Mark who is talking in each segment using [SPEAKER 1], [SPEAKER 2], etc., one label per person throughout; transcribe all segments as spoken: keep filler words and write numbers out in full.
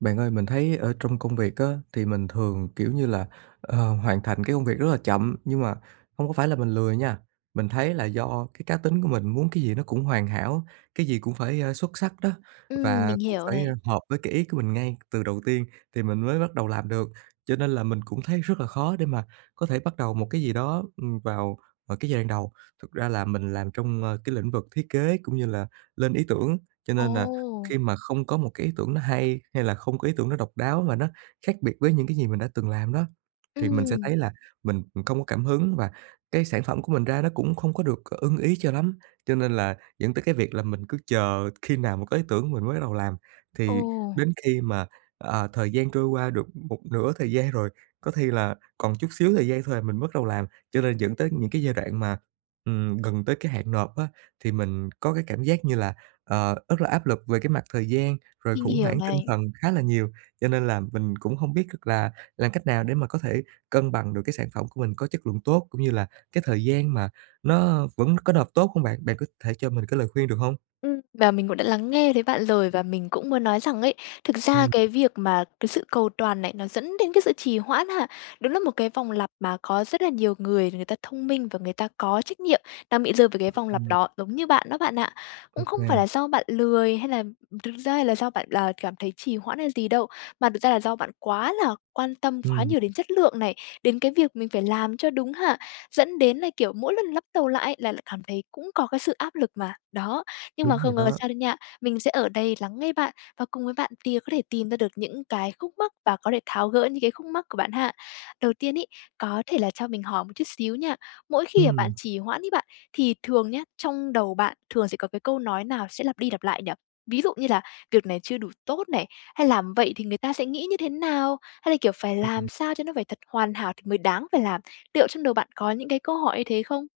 [SPEAKER 1] Bạn ơi, mình thấy ở trong công việc á thì mình thường, kiểu như là, ờ, hoàn thành cái công việc rất là chậm, nhưng mà hông có phải là mình lười nha, mình thấy là do cái cá tính của mình muốn cái gì nó cũng hoàn hảo, cái gì cũng phải, ơ, xuất sắc đó
[SPEAKER 2] Ừm,
[SPEAKER 1] và
[SPEAKER 2] mình
[SPEAKER 1] cũng
[SPEAKER 2] hiểu
[SPEAKER 1] phải, ơ,
[SPEAKER 2] này.
[SPEAKER 1] hợp với cái ý của mình ngay từ đầu tiên thì mình mới bắt đầu làm được, cho nên là mình cũng thấy rất là khó để mà có thể bắt đầu một cái gì đó, ừm, vào vào cái giai đoạn đầu. Thực ra là mình làm trong, ơ, cái lĩnh vực thiết kế, cũng như là lên ý tưởng, cho nên là
[SPEAKER 2] Ồ!
[SPEAKER 1] khi mà không có một cái ý tưởng nó hay, hay là không có ý tưởng nó độc đáo mà nó khác biệt với những cái gì mình đã từng làm đó, thì mình sẽ
[SPEAKER 2] Ừm.
[SPEAKER 1] thấy là mình không có cảm hứng và cái sản phẩm của mình ra nó cũng không có được ưng ý cho lắm. Cho nên là dẫn tới cái việc là mình cứ chờ khi nào mà có ý tưởng mình mới bắt đầu làm, thì
[SPEAKER 2] Ồ.
[SPEAKER 1] đến khi mà, ờ, thời gian trôi qua được một nửa thời gian rồi, có khi là còn chút xíu thời gian thôi à, mình mới bất đầu làm. Cho nên dẫn tới những cái giai đoạn mà, ừm, gần tới cái hạn nộp á, thì mình có cái cảm giác như là, ờ, rất là áp lực về cái mặt thời gian, rồi
[SPEAKER 2] Mình
[SPEAKER 1] khủng
[SPEAKER 2] hiểu
[SPEAKER 1] hoảng tinh
[SPEAKER 2] này.
[SPEAKER 1] thần khá là nhiều. Cho nên là mình cũng hông biết được là làm cách nào để mà có thể cân bằng được cái sản phẩm của mình có chất lượng tốt, cũng như là cái thời gian mà nó vẫn có nộp tốt hông bạn? Bạn có thể cho mình cái lời khuyên được hông?
[SPEAKER 2] Ừm, và mình cũng đã lắng nghe thấy bạn rồi. Và mình cũng muốn nói rằng ấy, thực ra
[SPEAKER 1] Ừm.
[SPEAKER 2] cái việc mà cái sự cầu toàn này nó dẫn đến cái sự trì hoãn ha, đúng là một cái vòng lặp mà có rất là nhiều người người ta thông minh, và người ta có trách nhiệm đang bị rơi vào cái vòng lặp
[SPEAKER 1] Ừm.
[SPEAKER 2] đó, giống như bạn đó bạn ạ. Cũng không phải
[SPEAKER 1] OK.
[SPEAKER 2] là do bạn lười, hay làm thực ra hay là do bạn là cảm thấy trì hoãn hay gì đâu, mà thực ra là do bạn quá là quan tâm quá
[SPEAKER 1] Ừm.
[SPEAKER 2] nhiều đến chất lượng này, đến cái việc mình phải làm cho đúng hạn, dẫn đến là kiểu mỗi lần lắp tàu lại ấy, là lại cảm thấy cũng có cái sự áp lực mà, đó. Nhưng mà
[SPEAKER 1] Đúng rồi
[SPEAKER 2] không có
[SPEAKER 1] đó.
[SPEAKER 2] sao đây nha, mình sẽ ở đây lắng nghe bạn, và cùng với bạn tìa có thể tìm ra được những cái khúc mắc và có thể tháo gỡ những cái khúc mắc của bạn ha. Đầu tiên ấy, có thể là cho mình hỏi một chút xíu nha, mỗi khi mà bạn
[SPEAKER 1] Ừm.
[SPEAKER 2] trì hoãn ấy bạn, thì thường nhá trong đầu bạn thường sẽ có cái câu nói nào sẽ lặp đi lặp lại nhỉ? Ví dụ như là "Việc này chưa đủ tốt" này, hay "Làm vậy thì người ta sẽ nghĩ như thế nào?" Hay là, kiểu "Phải
[SPEAKER 1] Ừm.
[SPEAKER 2] làm sao cho nó phải thật hoàn hảo thì mới đáng phải làm"? tiệu trong đầu bạn có những cái câu hỏi như thế không?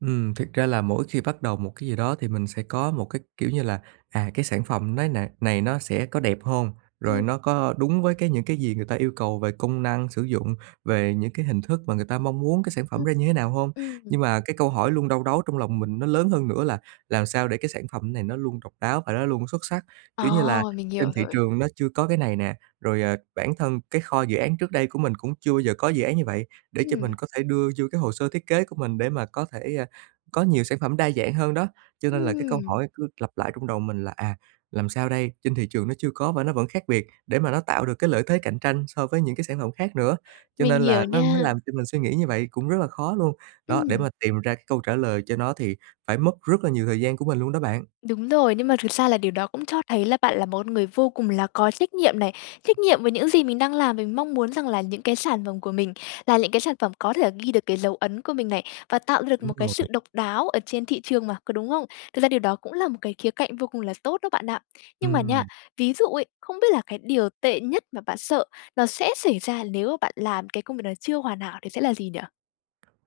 [SPEAKER 1] Ừm, thiệt ra là mỗi khi bắt đầu một cái gì đó thì mình sẽ có một cái, kiểu như là "À, cái sản phẩm nay này này nó sẽ có đẹp hông? Rồi
[SPEAKER 2] Ừm.
[SPEAKER 1] nó có có đúng với cái những cái gì người ta yêu cầu về công năng sử dụng, về những cái hình thức mà người ta mong muốn cái sản phẩm
[SPEAKER 2] Ừm,
[SPEAKER 1] ra như thế nào hông?"
[SPEAKER 2] ừm.
[SPEAKER 1] Nhưng mà cái câu hỏi luôn đau đáu trong lòng mình nó lớn hơn nữa là "Làm sao để cái sản phẩm này nó luôn độc đáo và nó luôn xuất sắc?"
[SPEAKER 2] À,
[SPEAKER 1] Kiểu như là,
[SPEAKER 2] mình
[SPEAKER 1] trên
[SPEAKER 2] hiểu
[SPEAKER 1] thị
[SPEAKER 2] rồi.
[SPEAKER 1] trường nó chưa có cái này nè, rồi, ờ, bản thân cái kho dự án trước đây của mình cũng chưa bao giờ có dự án như vậy, để cho mình
[SPEAKER 2] Ừm.
[SPEAKER 1] có thể đưa vô cái hồ sơ thiết kế của mình, để mà có thể, à, có nhiều sản phẩm đa dạng hơn đó. Cho nên là cái câu
[SPEAKER 2] Ừm.
[SPEAKER 1] hỏi cứ lặp lại trong đầu mình là "À, làm sao đây?" Trên thị trường nó chưa có, và nó vẫn khác biệt để mà nó tạo được cái lợi thế cạnh tranh so với những cái sản phẩm khác nữa. Cho
[SPEAKER 2] Mình
[SPEAKER 1] nên là
[SPEAKER 2] hiểu
[SPEAKER 1] nó nó
[SPEAKER 2] nha.
[SPEAKER 1] làm cho mình suy nghĩ như vậy, cũng rất là khó luôn. Đó, để mà
[SPEAKER 2] Ừm.
[SPEAKER 1] tìm ra cái câu trả lời cho nó thì phải mất rất là nhiều thời gian của mình luôn đó bạn.
[SPEAKER 2] Đúng rồi, nhưng mà thực xa là điều đó cũng cho thấy là bạn là một con người vô cùng là có trách nhiệm này. Trách nhiệm với những gì mình đang làm, với mong muốn rằng là những cái sản phẩm của mình là lững cái sản phẩm có thể là ghi được cái dấu ấn của mình này, và tạo ra được
[SPEAKER 1] Đúng
[SPEAKER 2] một cái
[SPEAKER 1] rồi.
[SPEAKER 2] sự độc đáo ở trên thị trường mà, có đúng không? Thực ra điều đó cũng là một cái khía cạnh vô cùng là tốt đó bạn ạ. Nhưng mà nha,
[SPEAKER 1] Ừm.
[SPEAKER 2] ví dụ ấy, không biết là cái điều tệ nhất mà bạn sợ nó sẽ xảy ra nếu mà bạn làm cái công việc này chưa hoàn hảo thì sẽ là gì nhỉ?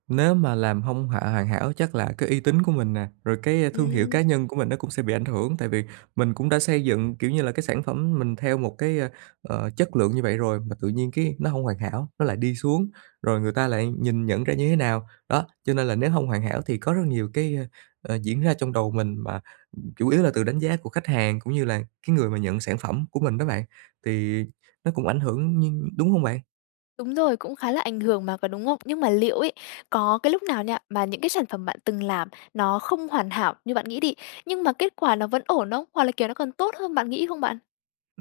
[SPEAKER 1] Nếu mà làm hông hà hoàn hảo, chắc là cái uy tín của mình nè, rồi cái thương hiệu
[SPEAKER 2] Ừm.
[SPEAKER 1] cá nhân của mình nó cũng sẽ bị ảnh hưởng. Tại vì mình cũng đã xây dựng, kiểu như là, cái sản phẩm mình theo một cái, ơ, ờ, chất lượng như vậy rồi, mà tự nhiên cái nó hông hoàn hảo, nó lại đi xuống, rồi người ta lại nhìn nhận ra như thế nào? Đó, cho nên là nếu hông hoàn hảo thì có rất nhiều cái, ơ, diễn ra trong đầu mình, mà, ừm, chủ yếu là từ đánh giá của khách hàng, cũng như là cái người mà nhận sản phẩm của mình đó bạn, thì nó cũng ảnh hưởng, nhưng đúng hông bạn?
[SPEAKER 2] Đúng rồi, cũng khá là ảnh hưởng mà, có đúng không? Nhưng mà liệu ấy, có cái lúc nào nha mà những cái sản phẩm bạn từng làm nó không hoàn hảo như bạn nghĩ đi, nhưng mà kết quả nó vẫn ổn không? Hoặc là, kiểu, nó còn tốt hơn bạn nghĩ không bạn?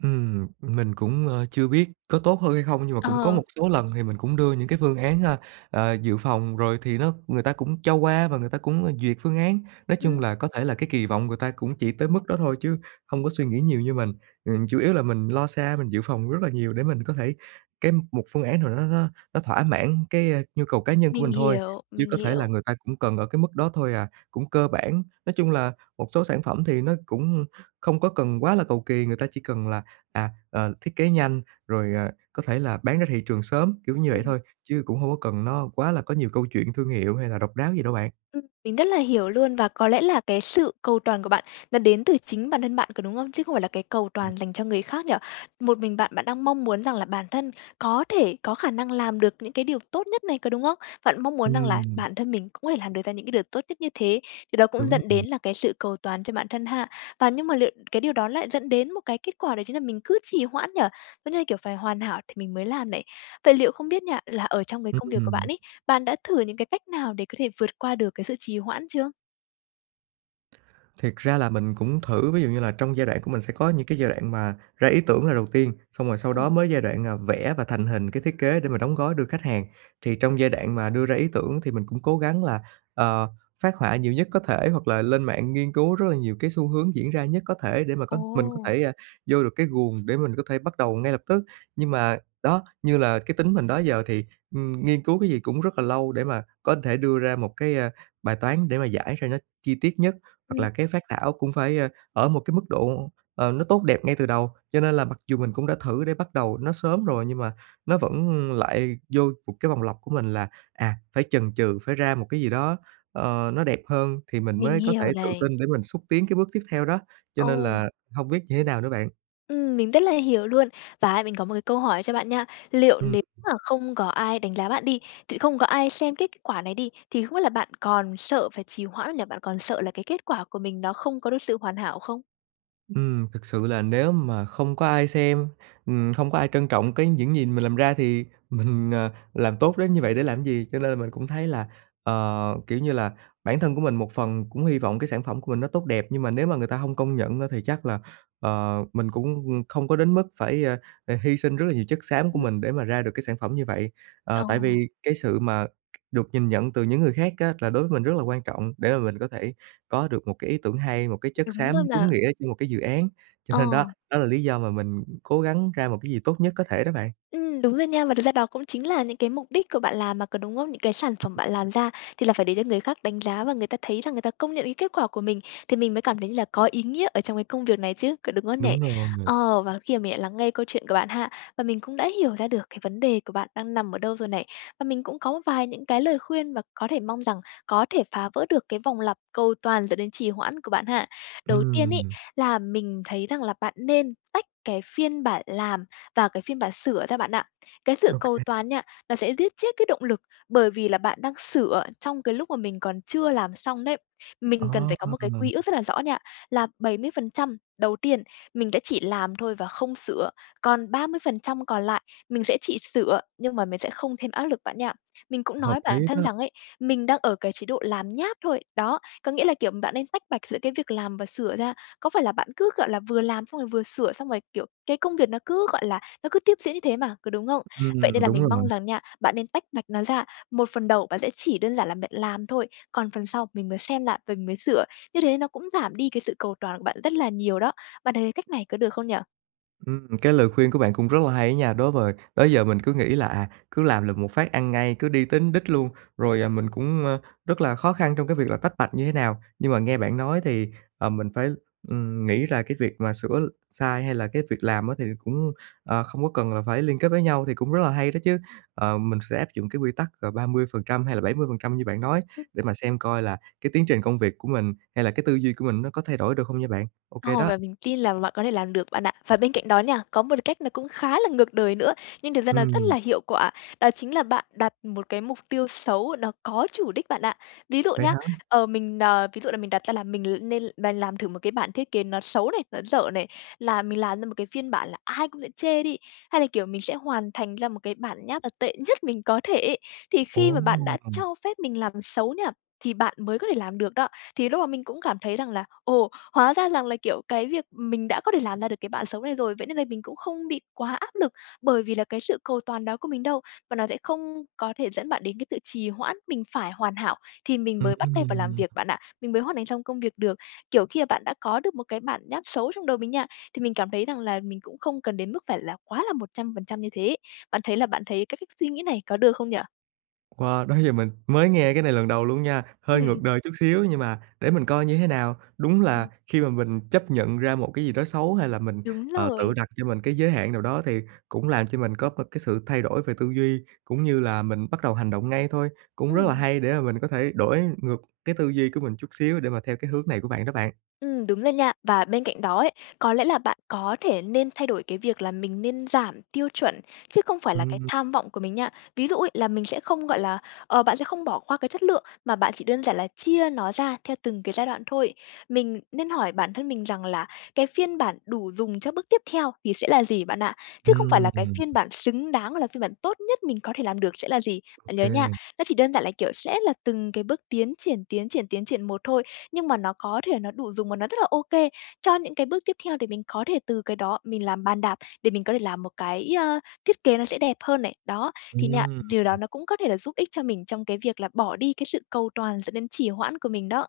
[SPEAKER 1] Ừm. Mình cũng, ơ, chưa biết có tốt hơn hay không, nhưng mà cũng có
[SPEAKER 2] Ờ.
[SPEAKER 1] một số lần thì mình cũng đưa những cái phương án, à, à, dự phòng rồi thì nó người ta cũng cho qua và người ta cũng, à, duyệt phương án. Nói chung
[SPEAKER 2] Ừm.
[SPEAKER 1] là có thể là cái kỳ vọng người ta cũng chỉ tới mức đó thôi, chứ hông có suy nghĩ nhiều như mình. Ừm, chủ yếu là mình lo xa, mình dự phòng rất là nhiều để mình có thể cái một phương án nào đó nó nó nó thỏa mãn cái, a, nhu cầu cá nhân của
[SPEAKER 2] Mình
[SPEAKER 1] mình thôi,
[SPEAKER 2] hiểu,
[SPEAKER 1] chứ
[SPEAKER 2] mình
[SPEAKER 1] có thể là
[SPEAKER 2] hiểu.
[SPEAKER 1] người ta cũng cần ở cái mức đó thôi à, cũng cơ bản. Nói chung là một số sản phẩm thì nó cũng không có cần quá là cầu kì, người ta chỉ cần là, à, ờ, thiết kế nhanh rồi, à, có thể là bán ra thị trường sớm, kiểu như vậy
[SPEAKER 2] Ừm.
[SPEAKER 1] thôi, chứ cũng hông có cần nó quá là có nhiều câu chuyện thương hiệu hay là độc đáo gì đâu bạn.
[SPEAKER 2] Ưm. Mình rất là hiểu luôn, và có lẽ là cái sự cầu toàn của bạn nó đến từ chính bản thân bạn, có đúng không? Chứ không phải là cái cầu
[SPEAKER 1] Ừm.
[SPEAKER 2] toàn dành cho người khác nhỉ? Một mình bạn bạn đang mong muốn rằng là bản thân có thể, có khả năng làm được những cái điều tốt nhất này, có đúng không? Bạn mong muốn rằng là
[SPEAKER 1] Ừm.
[SPEAKER 2] bản thân mình cũng có thể làm được ra những cái điều tốt nhất như thế, điều đó cũng
[SPEAKER 1] Đúng
[SPEAKER 2] dẫn
[SPEAKER 1] rồi.
[SPEAKER 2] đến là cái sự cầu toàn cho bản thân ha? Và nhưng mà liệu cái điều đó lại dẫn đến một cái kết quả, đó chính là mình cứ trì hoãn nhỉ? Nó như là, kiểu, phải hoàn hảo thì mình mới làm này. Vậy liệu không biết nha, là ở trong cái công việc của
[SPEAKER 1] Ừm.
[SPEAKER 2] bạn ấy, bạn đã thử những cái cách nào để có thể vượt qua được cái sự trì hoãn chưa?
[SPEAKER 1] Thiệt ra là mình cũng thử, ví dụ như là trong giai đoạn của mình sẽ có những cái giai đoạn mà ra ý tưởng là đầu tiên, xong rồi sau đó
[SPEAKER 2] Ừm.
[SPEAKER 1] mới giai đoạn, à, vẽ và thành hình cái thiết kế để mà đóng gói đưa khách hàng. Thì trong giai đoạn mà đưa ra ý tưởng thì mình cũng cố gắng là, ờ, phác họa nhiều nhất có thể, hoặc là lên mạng nghiên cứu rất là nhiều cái xu hướng diễn ra nhất có thể để mà có mình có
[SPEAKER 2] Ồ!
[SPEAKER 1] thể, à, vô được cái guồng để mình có thể bắt đầu ngay lập tức. Nhưng mà đó, như là cái tính mình đó giờ thì, ừm, nghiên cứu cái gì cũng rất là lâu để mà có thể đưa ra một cái, à, bài toán để mà giải ra nó chi tiết nhất, hoặc
[SPEAKER 2] Ừm.
[SPEAKER 1] là cái phác thảo cũng phải, ơ, ở một cái mức độ, ờ, nó tốt đẹp ngay từ đầu. Cho nên là mặc dù mình cũng đã thử để bắt đầu nó sớm rồi, nhưng mà nó vẫn lại vô một cái vòng lặp của mình là, à, phải chần chừ, phải ra một cái gì đó, ờ, nó đẹp hơn thì mình
[SPEAKER 2] Mình
[SPEAKER 1] mới có
[SPEAKER 2] hiểu
[SPEAKER 1] thể tự
[SPEAKER 2] này.
[SPEAKER 1] tin để mình xúc tiến cái bước tiếp theo đó. Cho nên
[SPEAKER 2] Ồ!
[SPEAKER 1] là hông biết như thế nào nữa bạn.
[SPEAKER 2] Ừm, mình rất là hiểu luôn. Và á mình có một cái câu hỏi cho bạn nha, liệu
[SPEAKER 1] Ừm.
[SPEAKER 2] nếu mà không có ai đánh giá bạn đi, tự không có ai xem kết quả này đi, thì không biết là bạn còn sợ phải trì hoãn hay là bạn còn sợ là cái kết quả của mình nó không có được sự hoàn hảo không?
[SPEAKER 1] Ừm, thực sự là nếu mà không có ai xem, ừm, không có ai trân trọng cái những gì mình làm ra thì mình, ờ, làm tốt đến như vậy để làm gì? Cho nên là mình cũng thấy là, ờ, kiểu như là, bản thân của mình một phần cũng hy vọng cái sản phẩm của mình nó tốt đẹp, nhưng mà nếu mà người ta hông công nhận á thì chắc là, ờ, mình cũng, ừm, không có đến mức phải, a, à, hy sinh rất là nhiều chất xám của
[SPEAKER 2] Ừm.
[SPEAKER 1] mình để mà ra được cái sản phẩm như vậy. Ờ, tại
[SPEAKER 2] Ồ.
[SPEAKER 1] vì cái sự mà được nhìn nhận từ những người khác á là đối với mình rất là quan trọng để mà mình có thể có được một cái ý tưởng hay, một cái chất
[SPEAKER 2] Đúng rồi
[SPEAKER 1] xám đúng
[SPEAKER 2] mà.
[SPEAKER 1] nghĩa cho một cái dự án, cho nên đó
[SPEAKER 2] Ờ.
[SPEAKER 1] đó là lý do mà mình cố gắng ra một cái gì tốt nhất có thể đó bạn.
[SPEAKER 2] Ừm, đúng rồi nha. Và thực ra đó cũng chính là những cái mục đích của bạn làm mà, có đúng không? Những cái sản phẩm bạn làm ra thì là phải để cho người khác đánh giá và người ta thấy rằng người ta công nhận cái kết quả của mình, thì mình mới cảm thấy như là có ý nghĩa ở trong cái công việc này chứ, có đúng không nhỉ?
[SPEAKER 1] Đúng rồi.
[SPEAKER 2] Ờ, và khi mình lại lắng nghe câu chuyện của bạn ha và mình cũng đã hiểu ra được cái vấn đề của bạn đang nằm ở đâu rồi này và mình cũng có một vài những cái lời khuyên và có thể mong rằng có thể phá vỡ được cái vòng lặp cầu toàn dẫn đến trì hoãn của bạn ha. Đầu tiên ấy,
[SPEAKER 1] Ừm.
[SPEAKER 2] là mình thấy rằng là bạn nên tách cái phiên bản làm và cái phiên bản sửa ra bạn ạ. Cái sự
[SPEAKER 1] Ô
[SPEAKER 2] cầu
[SPEAKER 1] kê.
[SPEAKER 2] toàn nha, nó sẽ giết chết cái động lực, bởi vì là bạn đang sửa trong cái lúc mà mình còn chưa làm xong đấy.
[SPEAKER 1] Ờ!
[SPEAKER 2] Mình cần phải có một cái quy ước rất là rõ nha, là bảy mươi phần trăm đầu tiên mình đã chỉ làm thôi và không sửa. Còn ba mươi phần trăm còn lại mình sẽ chỉ sửa, nhưng mà mình sẽ không thêm áp lực bạn nha. Mình cũng
[SPEAKER 1] Hợp
[SPEAKER 2] nói
[SPEAKER 1] lý
[SPEAKER 2] bản thân
[SPEAKER 1] đó.
[SPEAKER 2] rằng ấy, mình đang ở cái chế độ làm nháp thôi. Đó, có nghĩa là, kiểu, bạn nên tách bạch giữa cái việc làm và sửa ra. Có phải là bạn cứ, gọi là, vừa làm xong rồi vừa sửa, xong rồi, kiểu, cái công việc nó cứ, gọi là, nó cứ tiếp diễn như thế mà, có đúng không? Vậy nên
[SPEAKER 1] Ừm,
[SPEAKER 2] là
[SPEAKER 1] đúng
[SPEAKER 2] mình
[SPEAKER 1] rồi.
[SPEAKER 2] mong rằng nha, bạn nên tách bạch nó ra, một phần đầu bạn sẽ chỉ đơn giản là bạn làm thôi, còn phần sau mình mới xem lại mình mới sửa, như thế nó cũng giảm đi cái sự cầu toàn của bạn rất là nhiều đó. Bạn thấy cái cách này có được không nhỉ?
[SPEAKER 1] Ừm, cái lời khuyên của bạn cũng rất là hay á nha. Đối vời đó giờ mình cứ nghĩ là, à, cứ làm lược một phát ăn ngay, cứ đi tính đích luôn rồi, à, mình cũng, a, rất là khó khăn trong cái việc là tách bạch như thế nào. Nhưng mà nghe bạn nói thì, ờ, mình phải, ừm, nghĩ là cái việc mà sửa l sai hay là cái việc làm á thì cũng, ờ, không có cần là phải liên kết với nhau thì cũng rất là hay đó chứ. Ờ, mình sẽ áp dụng cái quy tắc, ờ, ba mươi phần trăm hay là bảy mươi phần trăm như bạn nói để mà xem coi là cái tiến trình công việc của mình hay là cái tư duy của mình nó có thay đổi được hông nha bạn? OK
[SPEAKER 2] Ồ,
[SPEAKER 1] đó.
[SPEAKER 2] và mình tin làm bạn có thể làm được bạn ạ. Và bên cạnh đó nha, có một cách nó cũng khá là ngược đời nữa, nhưng thực ra nó rất
[SPEAKER 1] Ừm.
[SPEAKER 2] là hiệu quả. Đó chính là bạn đặt một cái mục tiêu xấu, nó có chủ đích bạn ạ. Ví dụ
[SPEAKER 1] Vậy
[SPEAKER 2] nhá,
[SPEAKER 1] hả?
[SPEAKER 2] ờ, mình n ví dụ là mình đặt ra là mình l nên bàn làm thử một cái bản thiết kế nó xấu này, nó dở này, là mình làm ra một cái phiên bản là ai cũng sẽ chê đi, hay là kiểu mình sẽ hoàn thành ra một cái bản nháp, à, tệ nhất mình có thể ấy. Thì khi mà bạn đã
[SPEAKER 1] Ồ!
[SPEAKER 2] cho phép mình làm xấu nha, thì bạn mới có thể làm được đó. Thì lúc mà mình cũng cảm thấy rằng là "Ồ! Hóa ra rằng là, kiểu, cái việc, ừm, mình đã có thể làm ra được cái bạn xấu này rồi, vậy nên là mình cũng không bị quá áp lực bởi vì là cái sự cầu toàn đó của mình đâu", và nó sẽ không có thể dẫn bạn đến cái tự trì hoãn, mình phải hoàn hảo thì mình mới bắt tay vào làm
[SPEAKER 1] Ừm.
[SPEAKER 2] việc bạn ạ. Mình mới hoàn thành xong công việc được. Kiểu khi mà bạn đã có được một cái bản nháp xấu trong đầu mình nha, thì mình cảm thấy rằng là mình cũng không cần đến mức phải là quá là một trăm phần trăm như thế. Bạn thấy là bạn thấy cái cách suy nghĩ này có được không nhỉ?
[SPEAKER 1] Wow! Đó giờ mình mới nghe cái này lần đầu luôn nha. Hơi
[SPEAKER 2] Ừm.
[SPEAKER 1] ngược đời chút xíu nhưng mà để mình coi như thế nào. Đúng là
[SPEAKER 2] Ừm.
[SPEAKER 1] khi mà mình chấp nhận ra một cái gì đó xấu hay là mình,
[SPEAKER 2] Đúng
[SPEAKER 1] ờ, tự
[SPEAKER 2] rồi.
[SPEAKER 1] đặt cho mình cái giới hạn nào đó thì cũng làm cho mình có một cái sự thay đổi về tư duy, cũng như là mình bắt đầu hành động ngay thôi. Cũng rất là
[SPEAKER 2] Ừm.
[SPEAKER 1] hay để mà mình có thể đổi ngược cái tư duy của mình chút xíu để mà theo cái hướng này của bạn đó bạn.
[SPEAKER 2] Ừm, đúng rồi nha. Và bên cạnh đó ấy, có lẽ là bạn có thể nên thay đổi cái việc là mình nên giảm tiêu chuẩn, chứ không phải là cái
[SPEAKER 1] Ừm.
[SPEAKER 2] tham vọng của mình nha. Ví dụ ấy, là mình sẽ không, gọi là, ờ, bạn sẽ không bỏ qua cái chất lượng mà bạn chỉ đơn giản là chia nó ra theo từng cái giai đoạn thôi. Mình nên hỏi bản thân mình rằng là cái phiên bản đủ dùng cho bước tiếp theo thì sẽ là gì bạn ạ, chứ không phải là cái
[SPEAKER 1] Ừm.
[SPEAKER 2] phiên bản xứng đáng, là phiên bản tốt nhất mình có thể làm được sẽ là gì.
[SPEAKER 1] Ô
[SPEAKER 2] Bạn nhớ nha,
[SPEAKER 1] kê.
[SPEAKER 2] nó chỉ đơn giản là, kiểu, sẽ là từng cái bước tiến triển, tiến triển, tiến triển một thôi, nhưng mà nó có thể nó đủ dùng và nó rất là OK cho những cái bước tiếp theo để mình có thể từ cái đó mình làm bàn đạp để mình có thể làm một cái, ờ, thiết kế nó sẽ đẹp hơn này. Đó, thì nha,
[SPEAKER 1] Ừm.
[SPEAKER 2] điều đó nó cũng có thể là giúp ích cho mình trong cái việc là bỏ đi cái sự cầu toàn dẫn đến trì hoãn của mình đó.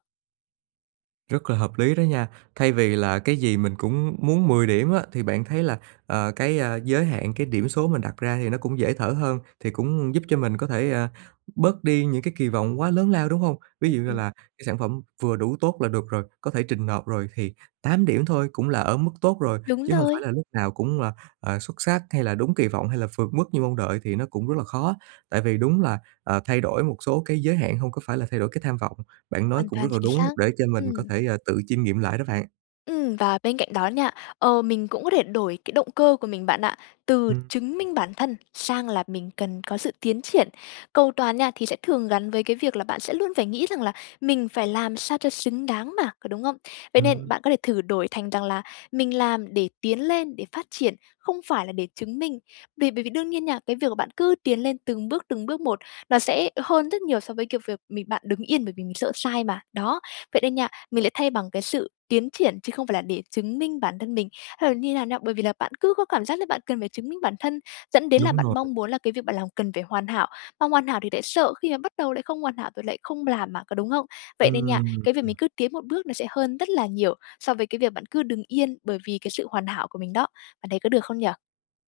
[SPEAKER 1] Rất là hợp lý đó nha! Thay vì là cái gì mình cũng muốn mười điểm á thì bạn thấy là, ờ, cái, a, giới hạn cái điểm số mình đặt ra thì nó cũng dễ thở hơn, thì cũng giúp cho mình có thể, a, bớt đi những cái kỳ vọng quá lớn lao, đúng hông? Ví
[SPEAKER 2] Ưm,
[SPEAKER 1] dụ như
[SPEAKER 2] ừm.
[SPEAKER 1] là cái sản phẩm vừa đủ tốt là được rồi, có thể trình nộp rồi thì tám điểm thôi cũng là ở mức tốt rồi,
[SPEAKER 2] Đúng
[SPEAKER 1] chứ hông phải
[SPEAKER 2] rồi.
[SPEAKER 1] là lúc nào cũng là, ờ, xuất sắc, hay là đúng kỳ vọng, hay là vượt mức như mong đợi thì nó cũng rất là khó. Tại vì đúng là, ờ, thay đổi một số cái giới hạn hông có phải là thay đổi cái tham vọng. Bạn nói
[SPEAKER 2] Hoàn
[SPEAKER 1] cũng rất
[SPEAKER 2] toàn
[SPEAKER 1] là
[SPEAKER 2] chính
[SPEAKER 1] đúng
[SPEAKER 2] xác.
[SPEAKER 1] để cho mình có
[SPEAKER 2] Ừm.
[SPEAKER 1] thể, ờ, tự chiêm nghiệm lại đó bạn.
[SPEAKER 2] Ừm, và bên cạnh đó nha, ờ, mình cũng có thể đổi cái động cơ của mình bạn ạ, từ
[SPEAKER 1] Ừm.
[SPEAKER 2] chứng minh bản thân sang là mình cần có sự tiến triển. Cầu toàn nha, thì sẽ thường gắn với cái việc là bạn sẽ luôn phải nghĩ rằng là mình phải làm sao cho xứng đáng mà, có đúng không? Vậy nên
[SPEAKER 1] Ừm.
[SPEAKER 2] bạn có thể thử đổi thành rằng là mình làm để tiến lên, để phát triển, không phải là để chứng minh. Vì bởi vì đương nhiên nha, cái việc mà bạn cứ tiến lên từng bước, từng bước một, nó sẽ hơn rất nhiều so với, kiểu, việc mình bạn đứng yên bởi vì mình sợ sai mà. Đó, vậy nên nha, mình lại thay bằng cái sự tiến triển chứ không phải là để chứng minh bản thân mình hay là như nào nha. Bởi vì là bạn cứ có cảm giác là bạn cần phải chứng minh bản thân dẫn đến là
[SPEAKER 1] Đúng
[SPEAKER 2] bạn
[SPEAKER 1] rồi.
[SPEAKER 2] mong muốn là cái việc bạn làm cần phải hoàn hảo, mà hoàn hảo thì lại sợ khi mà bắt đầu lại không hoàn hảo rồi lại không làm mà, có đúng hông? Vậy nên nha,
[SPEAKER 1] Ừm,
[SPEAKER 2] cái việc
[SPEAKER 1] ừm.
[SPEAKER 2] mình cứ tiến một bước nó sẽ hơn rất là nhiều so với cái việc bạn cứ đừng yên bởi vì cái sự hoàn hảo của mình đó. Bạn thấy có được không nhỉ?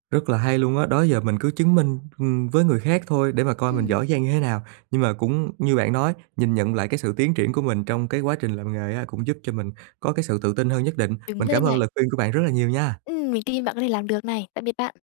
[SPEAKER 1] Rất là hay luôn á! Đó giờ mình cứ chứng minh, ừm, với người khác thôi để mà coi mình
[SPEAKER 2] Ừm.
[SPEAKER 1] giỏi giang như thế nào, nhưng mà cũng như bạn nói, nhìn nhận lại cái sự tiến triển của mình trong cái quá trình làm nghề á cũng giúp cho mình có cái sự tự tin hơn nhất định.
[SPEAKER 2] Đúng
[SPEAKER 1] Mình cảm
[SPEAKER 2] luôn
[SPEAKER 1] ơn
[SPEAKER 2] này!
[SPEAKER 1] lời khuyên của bạn rất là nhiều nha!
[SPEAKER 2] Ừm, mình tin bạn có thể làm được này. Tạm biệt bạn!